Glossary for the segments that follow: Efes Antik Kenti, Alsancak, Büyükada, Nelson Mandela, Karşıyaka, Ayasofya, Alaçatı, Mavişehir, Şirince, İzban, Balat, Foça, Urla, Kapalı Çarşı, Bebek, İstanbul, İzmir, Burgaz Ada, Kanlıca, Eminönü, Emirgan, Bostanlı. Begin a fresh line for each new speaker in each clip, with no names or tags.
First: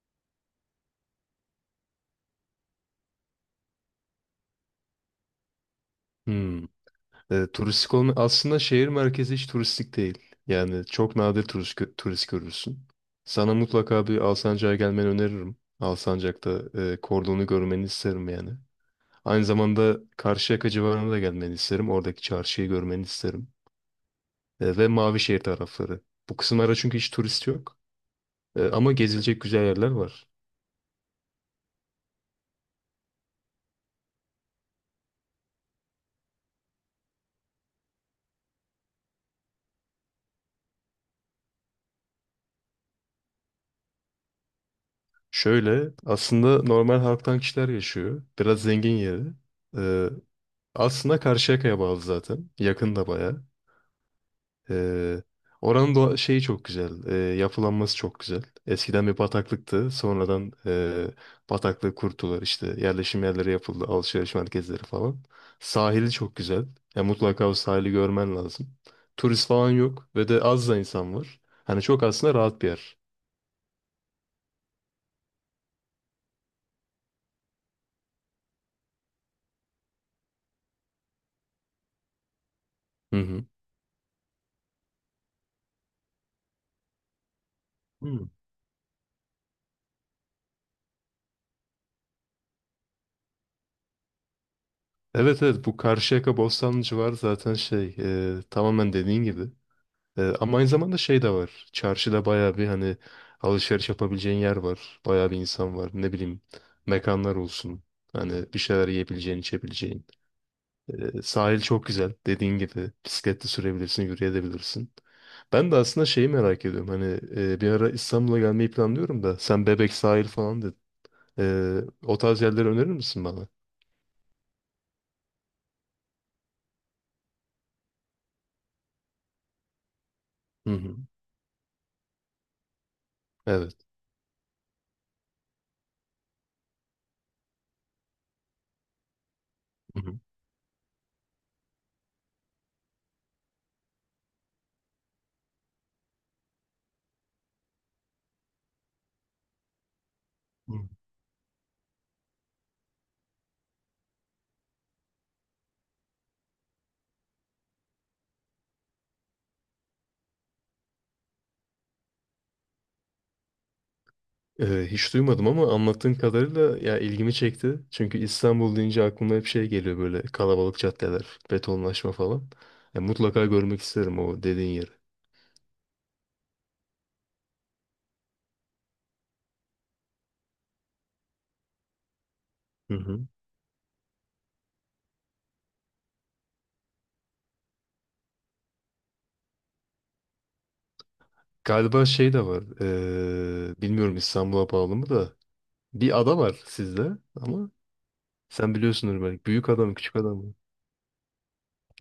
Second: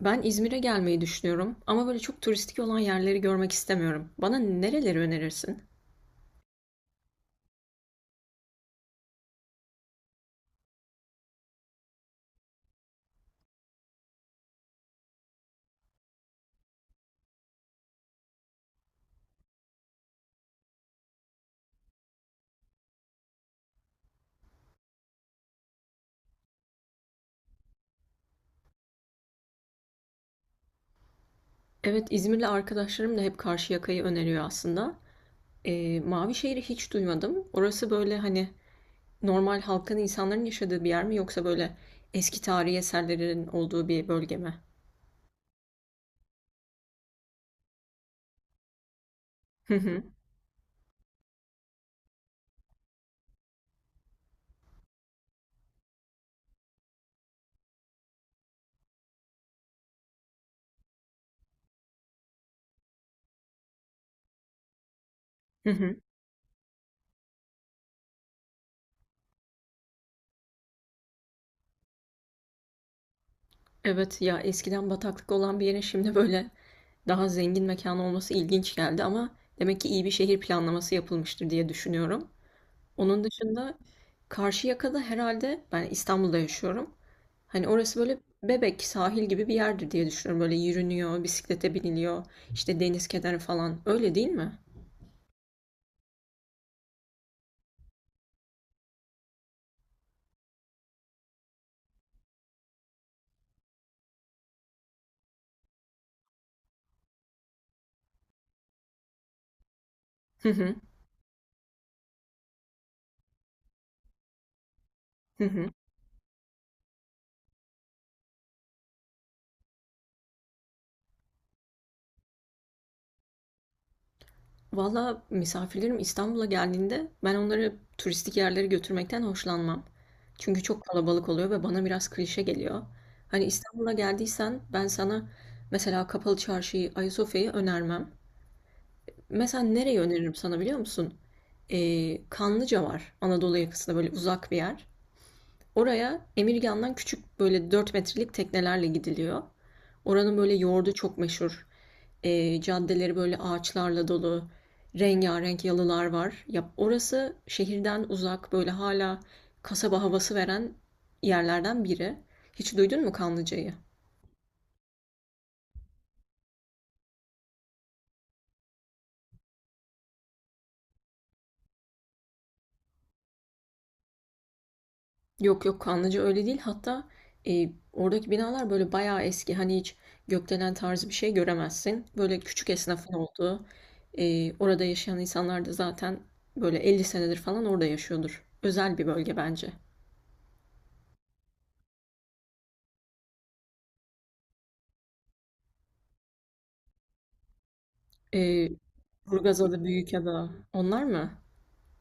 Ben İzmir'e gelmeyi düşünüyorum ama böyle çok turistik olan yerleri görmek istemiyorum. Bana nereleri önerirsin?
Hmm. Turistik olma aslında şehir merkezi hiç turistik değil. Yani çok nadir turist, turist görürsün. Sana mutlaka bir Alsancak'a gelmeni öneririm. Alsancak'ta kordonu görmeni isterim yani. Aynı zamanda Karşıyaka civarına da gelmeni isterim. Oradaki çarşıyı görmeni isterim. Ve Mavişehir tarafları. Bu kısımlara çünkü hiç turist yok. Ama gezilecek güzel yerler var.
Evet, İzmir'le arkadaşlarım da hep Karşıyaka'yı öneriyor aslında. Mavişehir'i hiç duymadım. Orası böyle hani normal halkın, insanların yaşadığı bir yer mi yoksa böyle eski tarihi eserlerin olduğu bir bölge mi?
Şöyle aslında normal halktan kişiler yaşıyor. Biraz zengin yeri.
Hı hı,
E, Aslında Karşıyaka'ya bağlı zaten. Yakın da bayağı. Ee, Oranın şeyi çok güzel. Yapılanması çok güzel. Eskiden bir bataklıktı. Sonradan bataklığı kurtular işte. Yerleşim yerleri yapıldı. Alışveriş merkezleri falan.
hı hı.
Sahili çok güzel. Ya mutlaka o sahili görmen lazım. Turist falan yok ve de az da insan var. Hani çok aslında rahat bir yer.
Evet ya eskiden bataklık olan bir yere şimdi böyle daha zengin mekan olması ilginç geldi ama demek ki iyi bir şehir planlaması yapılmıştır diye düşünüyorum.
Hı
Onun
hı.
dışında Karşıyaka'da herhalde ben İstanbul'da yaşıyorum. Hani orası böyle
Hmm.
Bebek sahil gibi bir yerdir diye düşünüyorum. Böyle yürünüyor, bisiklete biniliyor, işte deniz kenarı falan. Öyle değil mi?
Evet, evet, bu Karşıyaka Bostanlı civarı zaten şey tamamen dediğin gibi. Ama aynı zamanda şey de var. Çarşıda bayağı bir hani alışveriş yapabileceğin yer var. Bayağı bir insan var. Ne bileyim mekanlar olsun. Hani bir şeyler yiyebileceğin, içebileceğin.
Hı hı.
Sahil çok güzel. Dediğin gibi bisikletle sürebilirsin, yürüyebilirsin.
Hı hı.
Ben de aslında şeyi merak ediyorum. Hani bir ara İstanbul'a gelmeyi planlıyorum da sen Bebek sahil falan dedin. Ee, O tarz yerleri önerir misin bana?
Valla misafirlerim İstanbul'a geldiğinde ben onları turistik yerlere götürmekten hoşlanmam. Çünkü
Hı
çok
hı.
kalabalık oluyor ve bana biraz klişe geliyor. Hani
Evet.
İstanbul'a geldiysen ben sana mesela Kapalı Çarşı'yı, Ayasofya'yı önermem. Mesela nereyi
Hı
öneririm sana biliyor musun? Kanlıca var. Anadolu yakasında böyle uzak bir yer. Oraya Emirgan'dan küçük böyle 4 metrelik teknelerle gidiliyor. Oranın böyle
hı.
yoğurdu çok meşhur. Caddeleri böyle ağaçlarla dolu. Rengarenk yalılar var. Ya orası şehirden uzak böyle hala kasaba havası veren yerlerden biri. Hiç duydun mu Kanlıca'yı?
Hiç duymadım ama anlattığın kadarıyla ya ilgimi çekti. Çünkü İstanbul deyince aklıma hep şey geliyor böyle kalabalık caddeler, betonlaşma falan. Ya mutlaka görmek isterim o dediğin yeri.
Yok yok Kanlıca öyle değil. Hatta oradaki binalar böyle bayağı eski. Hani hiç gökdelen tarzı bir şey göremezsin. Böyle küçük
Hı
esnafın
hı.
olduğu. Orada yaşayan insanlar da zaten böyle 50 senedir falan orada yaşıyordur. Özel bir bölge bence.
Galiba şey de var. Bilmiyorum İstanbul'a bağlı mı da. Bir ada var sizde ama
E,
sen biliyorsundur belki.
Burgaz
Büyük
Ada,
adam mı küçük adam
Büyükada
mı?
onlar mı?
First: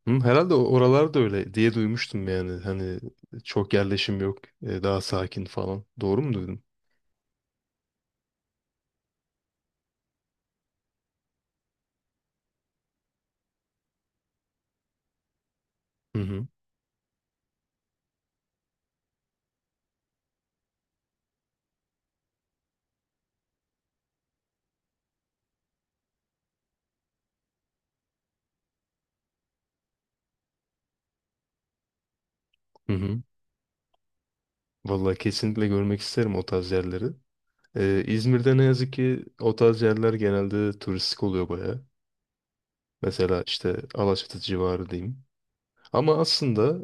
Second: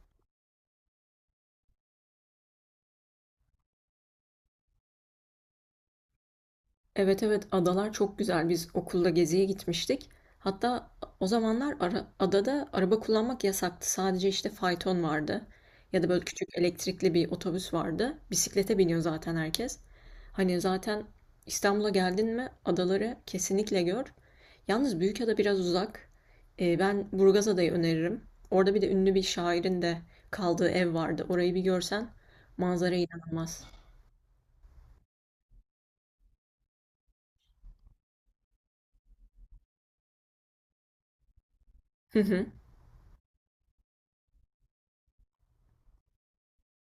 Hı, herhalde oralar da öyle diye duymuştum yani. Hani çok yerleşim yok. Daha sakin falan. Doğru mu duydum?
Evet evet adalar çok güzel. Biz okulda geziye gitmiştik. Hatta o zamanlar adada araba kullanmak yasaktı. Sadece işte fayton vardı. Ya da
Hı
böyle
hı.
küçük elektrikli bir otobüs vardı. Bisiklete biniyor zaten herkes. Hani zaten İstanbul'a geldin mi adaları kesinlikle gör. Yalnız Büyükada biraz uzak. Ben Burgaz Adayı öneririm. Orada bir de ünlü bir şairin de kaldığı ev vardı. Orayı bir görsen
Hı
manzara
hı.
inanılmaz.
Vallahi kesinlikle görmek isterim o tarz yerleri. İzmir'de ne yazık ki o tarz yerler genelde turistik oluyor baya.
Hı hı.
Mesela işte Alaçatı civarı diyeyim. Ama aslında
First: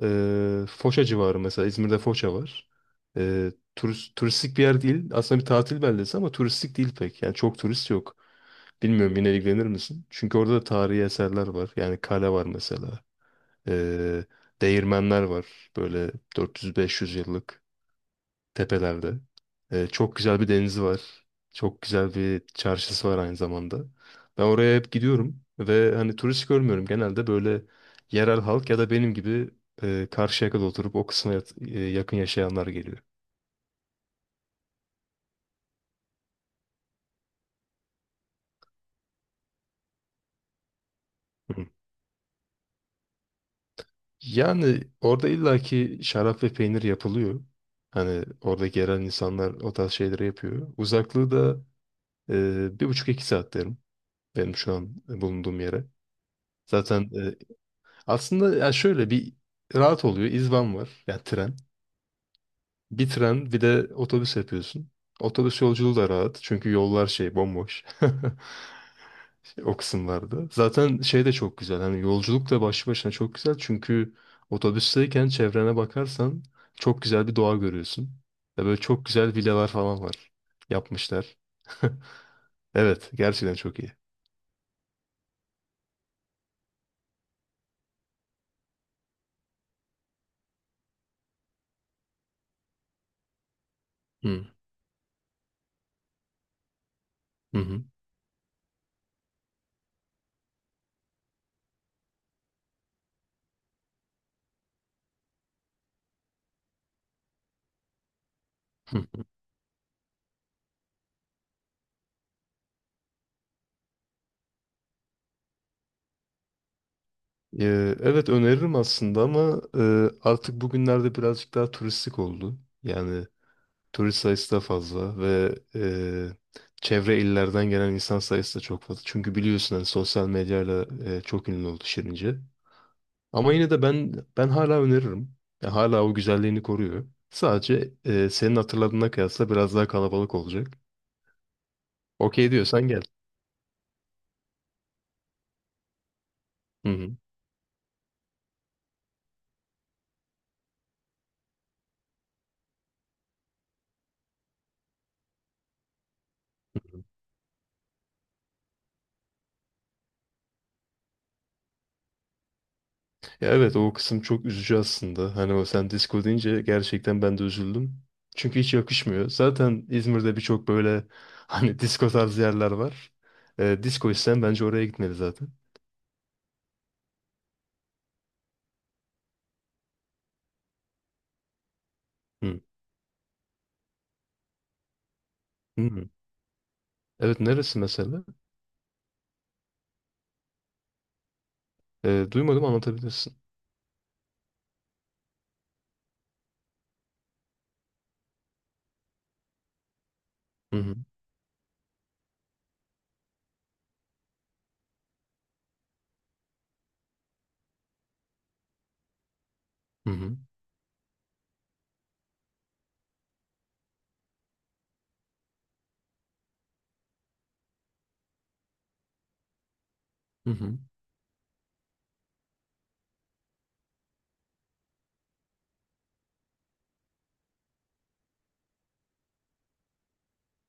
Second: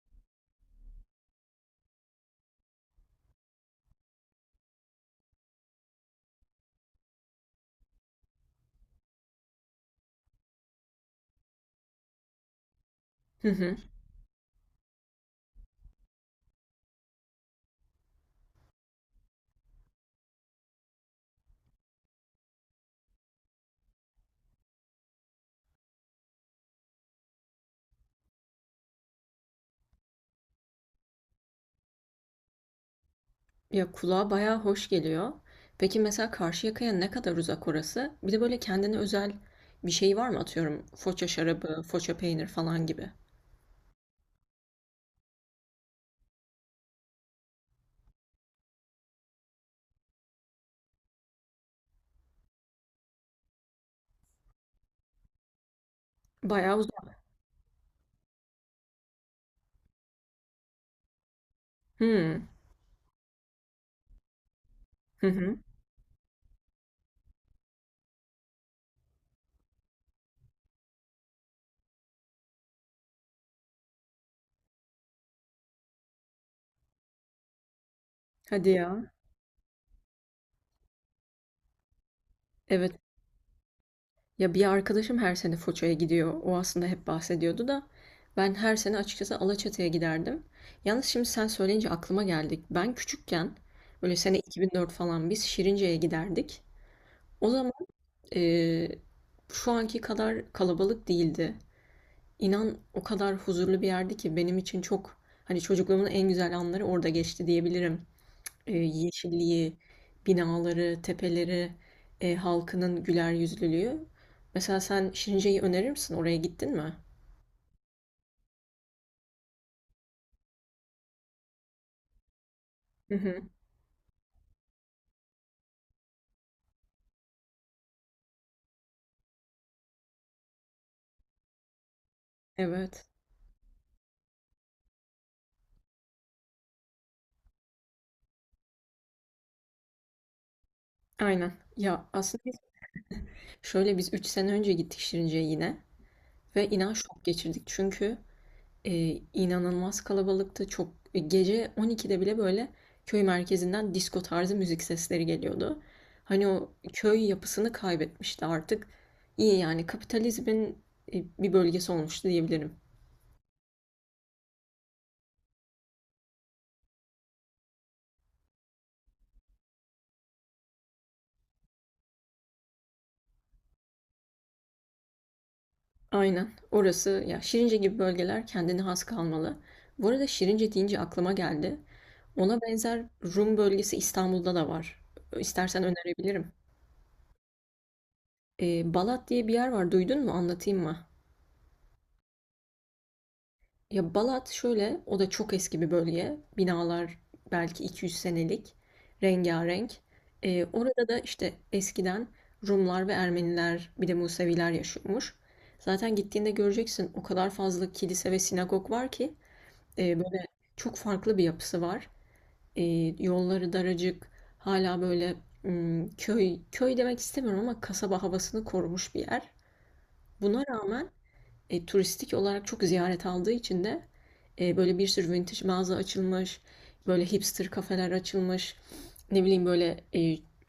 Foça civarı mesela İzmir'de Foça var. Turistik bir yer değil. Aslında bir tatil beldesi ama turistik değil pek. Yani çok turist yok. Bilmiyorum yine ilgilenir misin? Çünkü orada da tarihi eserler var. Yani kale var mesela.
Hı hı.
E, Değirmenler var. Böyle 400-500 yıllık tepelerde. Çok güzel bir denizi var. Çok güzel bir çarşısı var aynı zamanda. Ben oraya hep gidiyorum ve hani turist görmüyorum. Genelde böyle yerel halk ya da benim gibi Karşıyaka'da oturup o kısma yakın yaşayanlar geliyor.
Ya kulağa bayağı hoş geliyor. Peki mesela Karşıyaka'ya ne kadar uzak orası? Bir de böyle kendine özel bir şey var mı? Atıyorum foça
Hı.
şarabı, foça peynir falan gibi.
Yani orada illaki şarap ve peynir yapılıyor. Hani oradaki yerel insanlar o tarz şeyleri yapıyor. Uzaklığı da 1,5-2 saat derim benim şu an bulunduğum yere.
Bayağı
Zaten
uzak.
aslında ya şöyle bir rahat oluyor. İzban var. Yani tren.
Hmm.
Bir tren bir de otobüs yapıyorsun.
Hı hı.
Otobüs yolculuğu da rahat. Çünkü yollar şey bomboş. O kısımlarda. Zaten şey de çok güzel. Hani yolculuk da başlı başına çok güzel. Çünkü otobüsteyken çevrene bakarsan çok güzel bir doğa görüyorsun. Ve
Hadi
böyle çok
ya.
güzel villalar falan var. Yapmışlar.
Evet.
Evet. Gerçekten çok iyi.
Ya bir arkadaşım her sene Foça'ya gidiyor. O aslında hep bahsediyordu da. Ben her sene açıkçası Alaçatı'ya giderdim. Yalnız şimdi sen söyleyince aklıma geldik. Ben küçükken böyle sene
Hı
2004 falan biz Şirince'ye giderdik. O zaman
hı.
eee, şu anki kadar kalabalık değildi. İnan o kadar huzurlu bir yerdi ki benim için çok hani çocukluğumun en güzel anları orada geçti diyebilirim.
Hı.
Yeşilliği, binaları, tepeleri, halkının güler yüzlülüğü. Mesela sen Şirince'yi önerir misin? Oraya gittin mi?
Evet, öneririm aslında ama artık bugünlerde birazcık daha turistik oldu.
Hı
Yani
hı.
turist sayısı da fazla ve çevre illerden gelen insan sayısı da çok fazla. Çünkü biliyorsun hani sosyal medyayla çok ünlü oldu Şirince.
Evet.
Ama yine de ben hala öneririm. Ya hala o güzelliğini koruyor. Sadece senin hatırladığına kıyasla biraz daha kalabalık olacak.
Aynen. Ya aslında
Okey
biz
diyorsan gel.
şöyle biz 3 sene önce gittik Şirince'ye yine ve
Hı
inan
hı.
şok geçirdik. Çünkü inanılmaz kalabalıktı. Çok gece 12'de bile böyle köy merkezinden disko tarzı müzik sesleri geliyordu. Hani o köy yapısını kaybetmişti artık. İyi yani kapitalizmin bir bölgesi olmuştu diyebilirim.
Ya evet o kısım çok üzücü aslında. Hani o sen disco deyince gerçekten ben de üzüldüm. Çünkü hiç yakışmıyor. Zaten İzmir'de birçok böyle hani disco tarzı yerler var. Disco isteyen bence oraya gitmeli zaten.
Aynen. Orası ya Şirince gibi bölgeler kendine has kalmalı. Bu arada Şirince deyince aklıma geldi.
Hı.
Ona benzer Rum bölgesi İstanbul'da da var. İstersen
Hı.
önerebilirim.
Evet, neresi mesela?
Balat diye bir yer var. Duydun mu? Anlatayım mı?
Duymadım, anlatabilirsin.
Ya Balat şöyle, o da çok eski bir bölge. Binalar belki 200 senelik, rengarenk.
Hı hı.
Orada da işte eskiden Rumlar ve Ermeniler, bir de Museviler yaşıyormuş. Zaten gittiğinde göreceksin o kadar fazla kilise ve sinagog var ki
Hı hı.
böyle çok farklı bir yapısı var. Ee, yolları daracık, hala böyle köy köy demek istemiyorum ama kasaba havasını korumuş bir yer.
Hı
Buna
hı.
rağmen turistik olarak çok ziyaret aldığı için de böyle bir sürü vintage mağaza açılmış, böyle hipster kafeler açılmış, ne bileyim böyle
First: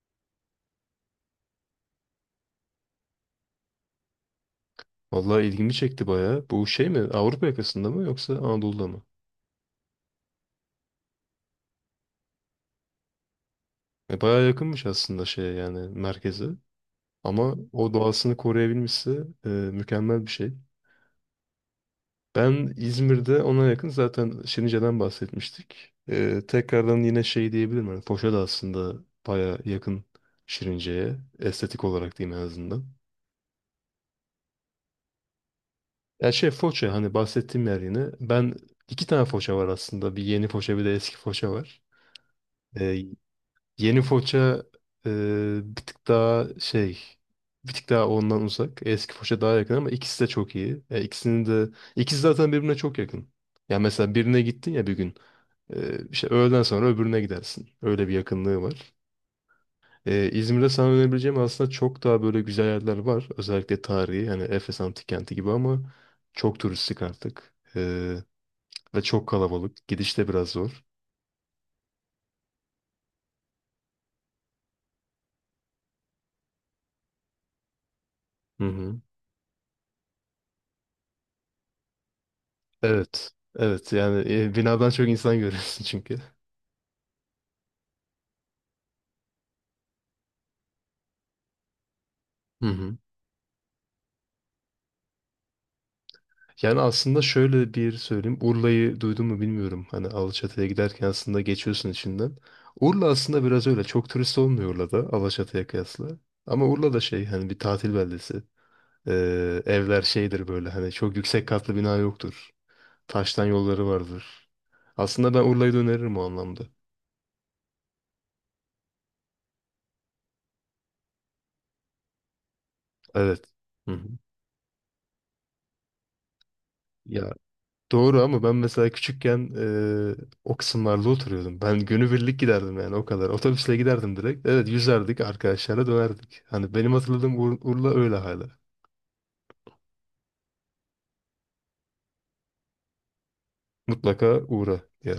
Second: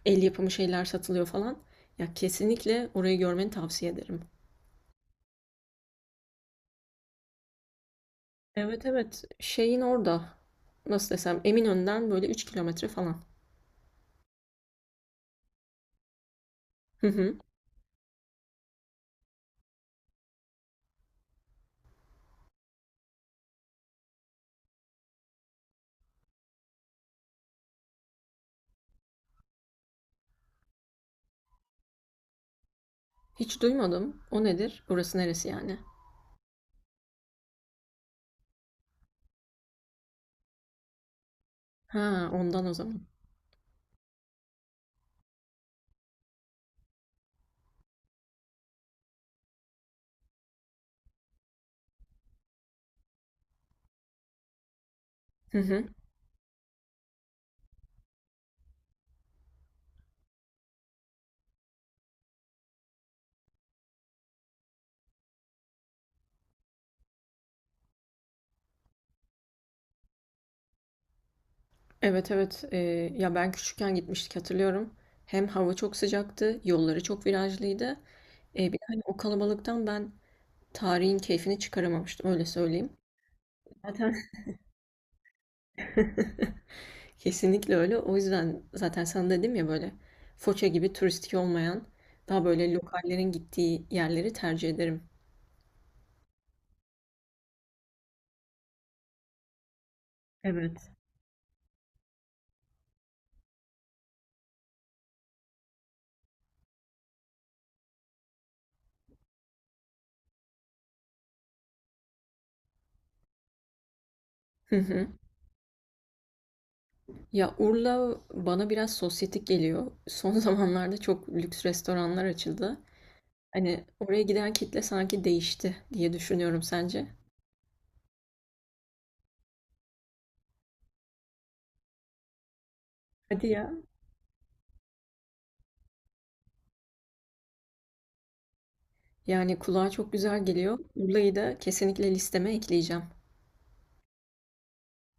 el yapımı şeyler satılıyor falan. Ya kesinlikle orayı görmeni tavsiye ederim.
Vallahi ilgimi çekti bayağı. Bu şey mi? Avrupa yakasında mı yoksa
Evet
Anadolu'da mı?
evet şeyin orada nasıl desem Eminönü'nden böyle 3 kilometre falan.
Bayağı yakınmış aslında şeye yani merkeze.
Hı hı.
Ama o doğasını koruyabilmişse mükemmel bir şey. Ben İzmir'de ona yakın zaten Şirince'den bahsetmiştik. Tekrardan yine şey diyebilirim. Yani Foça da aslında baya yakın Şirince'ye. Estetik olarak diyeyim en azından.
Hiç duymadım. O nedir? Burası neresi yani?
Ya şey Foça hani bahsettiğim yer yine. Ben iki tane Foça var aslında. Bir yeni Foça bir de eski Foça var.
Ha ondan o
Ee,
zaman.
Yeni Foça e, bir tık daha şey bir tık daha ondan uzak. Eski Foça daha yakın ama ikisi de çok iyi. Ya ikisi zaten birbirine çok yakın. Ya mesela birine gittin ya bir gün.
Hı hı.
İşte öğleden sonra öbürüne gidersin. Öyle bir yakınlığı var. İzmir'de sana önerebileceğim aslında çok daha böyle güzel yerler var. Özellikle tarihi hani Efes Antik Kenti gibi ama çok turistik artık. Ve çok kalabalık. Gidiş de biraz zor.
Evet evet ya ben küçükken gitmiştik hatırlıyorum. Hem hava çok sıcaktı, yolları çok virajlıydı.
Hı
Bir de hani
hı.
o kalabalıktan ben tarihin keyfini çıkaramamıştım öyle söyleyeyim.
Evet. Evet
Zaten
yani binadan çok insan görüyorsun çünkü.
kesinlikle öyle. O yüzden zaten sana dedim ya böyle Foça gibi turistik olmayan daha
Hı
böyle
hı.
lokallerin gittiği yerleri tercih ederim.
Yani aslında şöyle bir söyleyeyim. Urla'yı duydun mu bilmiyorum. Hani Alaçatı'ya
Evet.
giderken aslında geçiyorsun içinden. Urla aslında biraz öyle. Çok turist olmuyor Urla'da Alaçatı'ya kıyasla. Ama Urla da şey hani bir tatil beldesi. Evler şeydir böyle hani çok yüksek katlı bina yoktur. Taştan yolları vardır.
Hı hı.
Aslında ben Urla'yı da öneririm o anlamda.
Ya Urla bana biraz sosyetik geliyor. Son zamanlarda çok lüks restoranlar açıldı.
Evet.
Hani
Hı hı.
oraya giden kitle sanki değişti diye düşünüyorum sence?
Ya, doğru ama ben mesela küçükken o kısımlarda oturuyordum. Ben günübirlik giderdim yani o kadar.
Hadi ya.
Otobüsle giderdim direkt. Evet, yüzerdik arkadaşlarla dönerdik. Hani benim hatırladığım Urla öyle hala.
Yani kulağa çok güzel geliyor. Urla'yı da kesinlikle listeme ekleyeceğim.
Mutlaka uğra diye.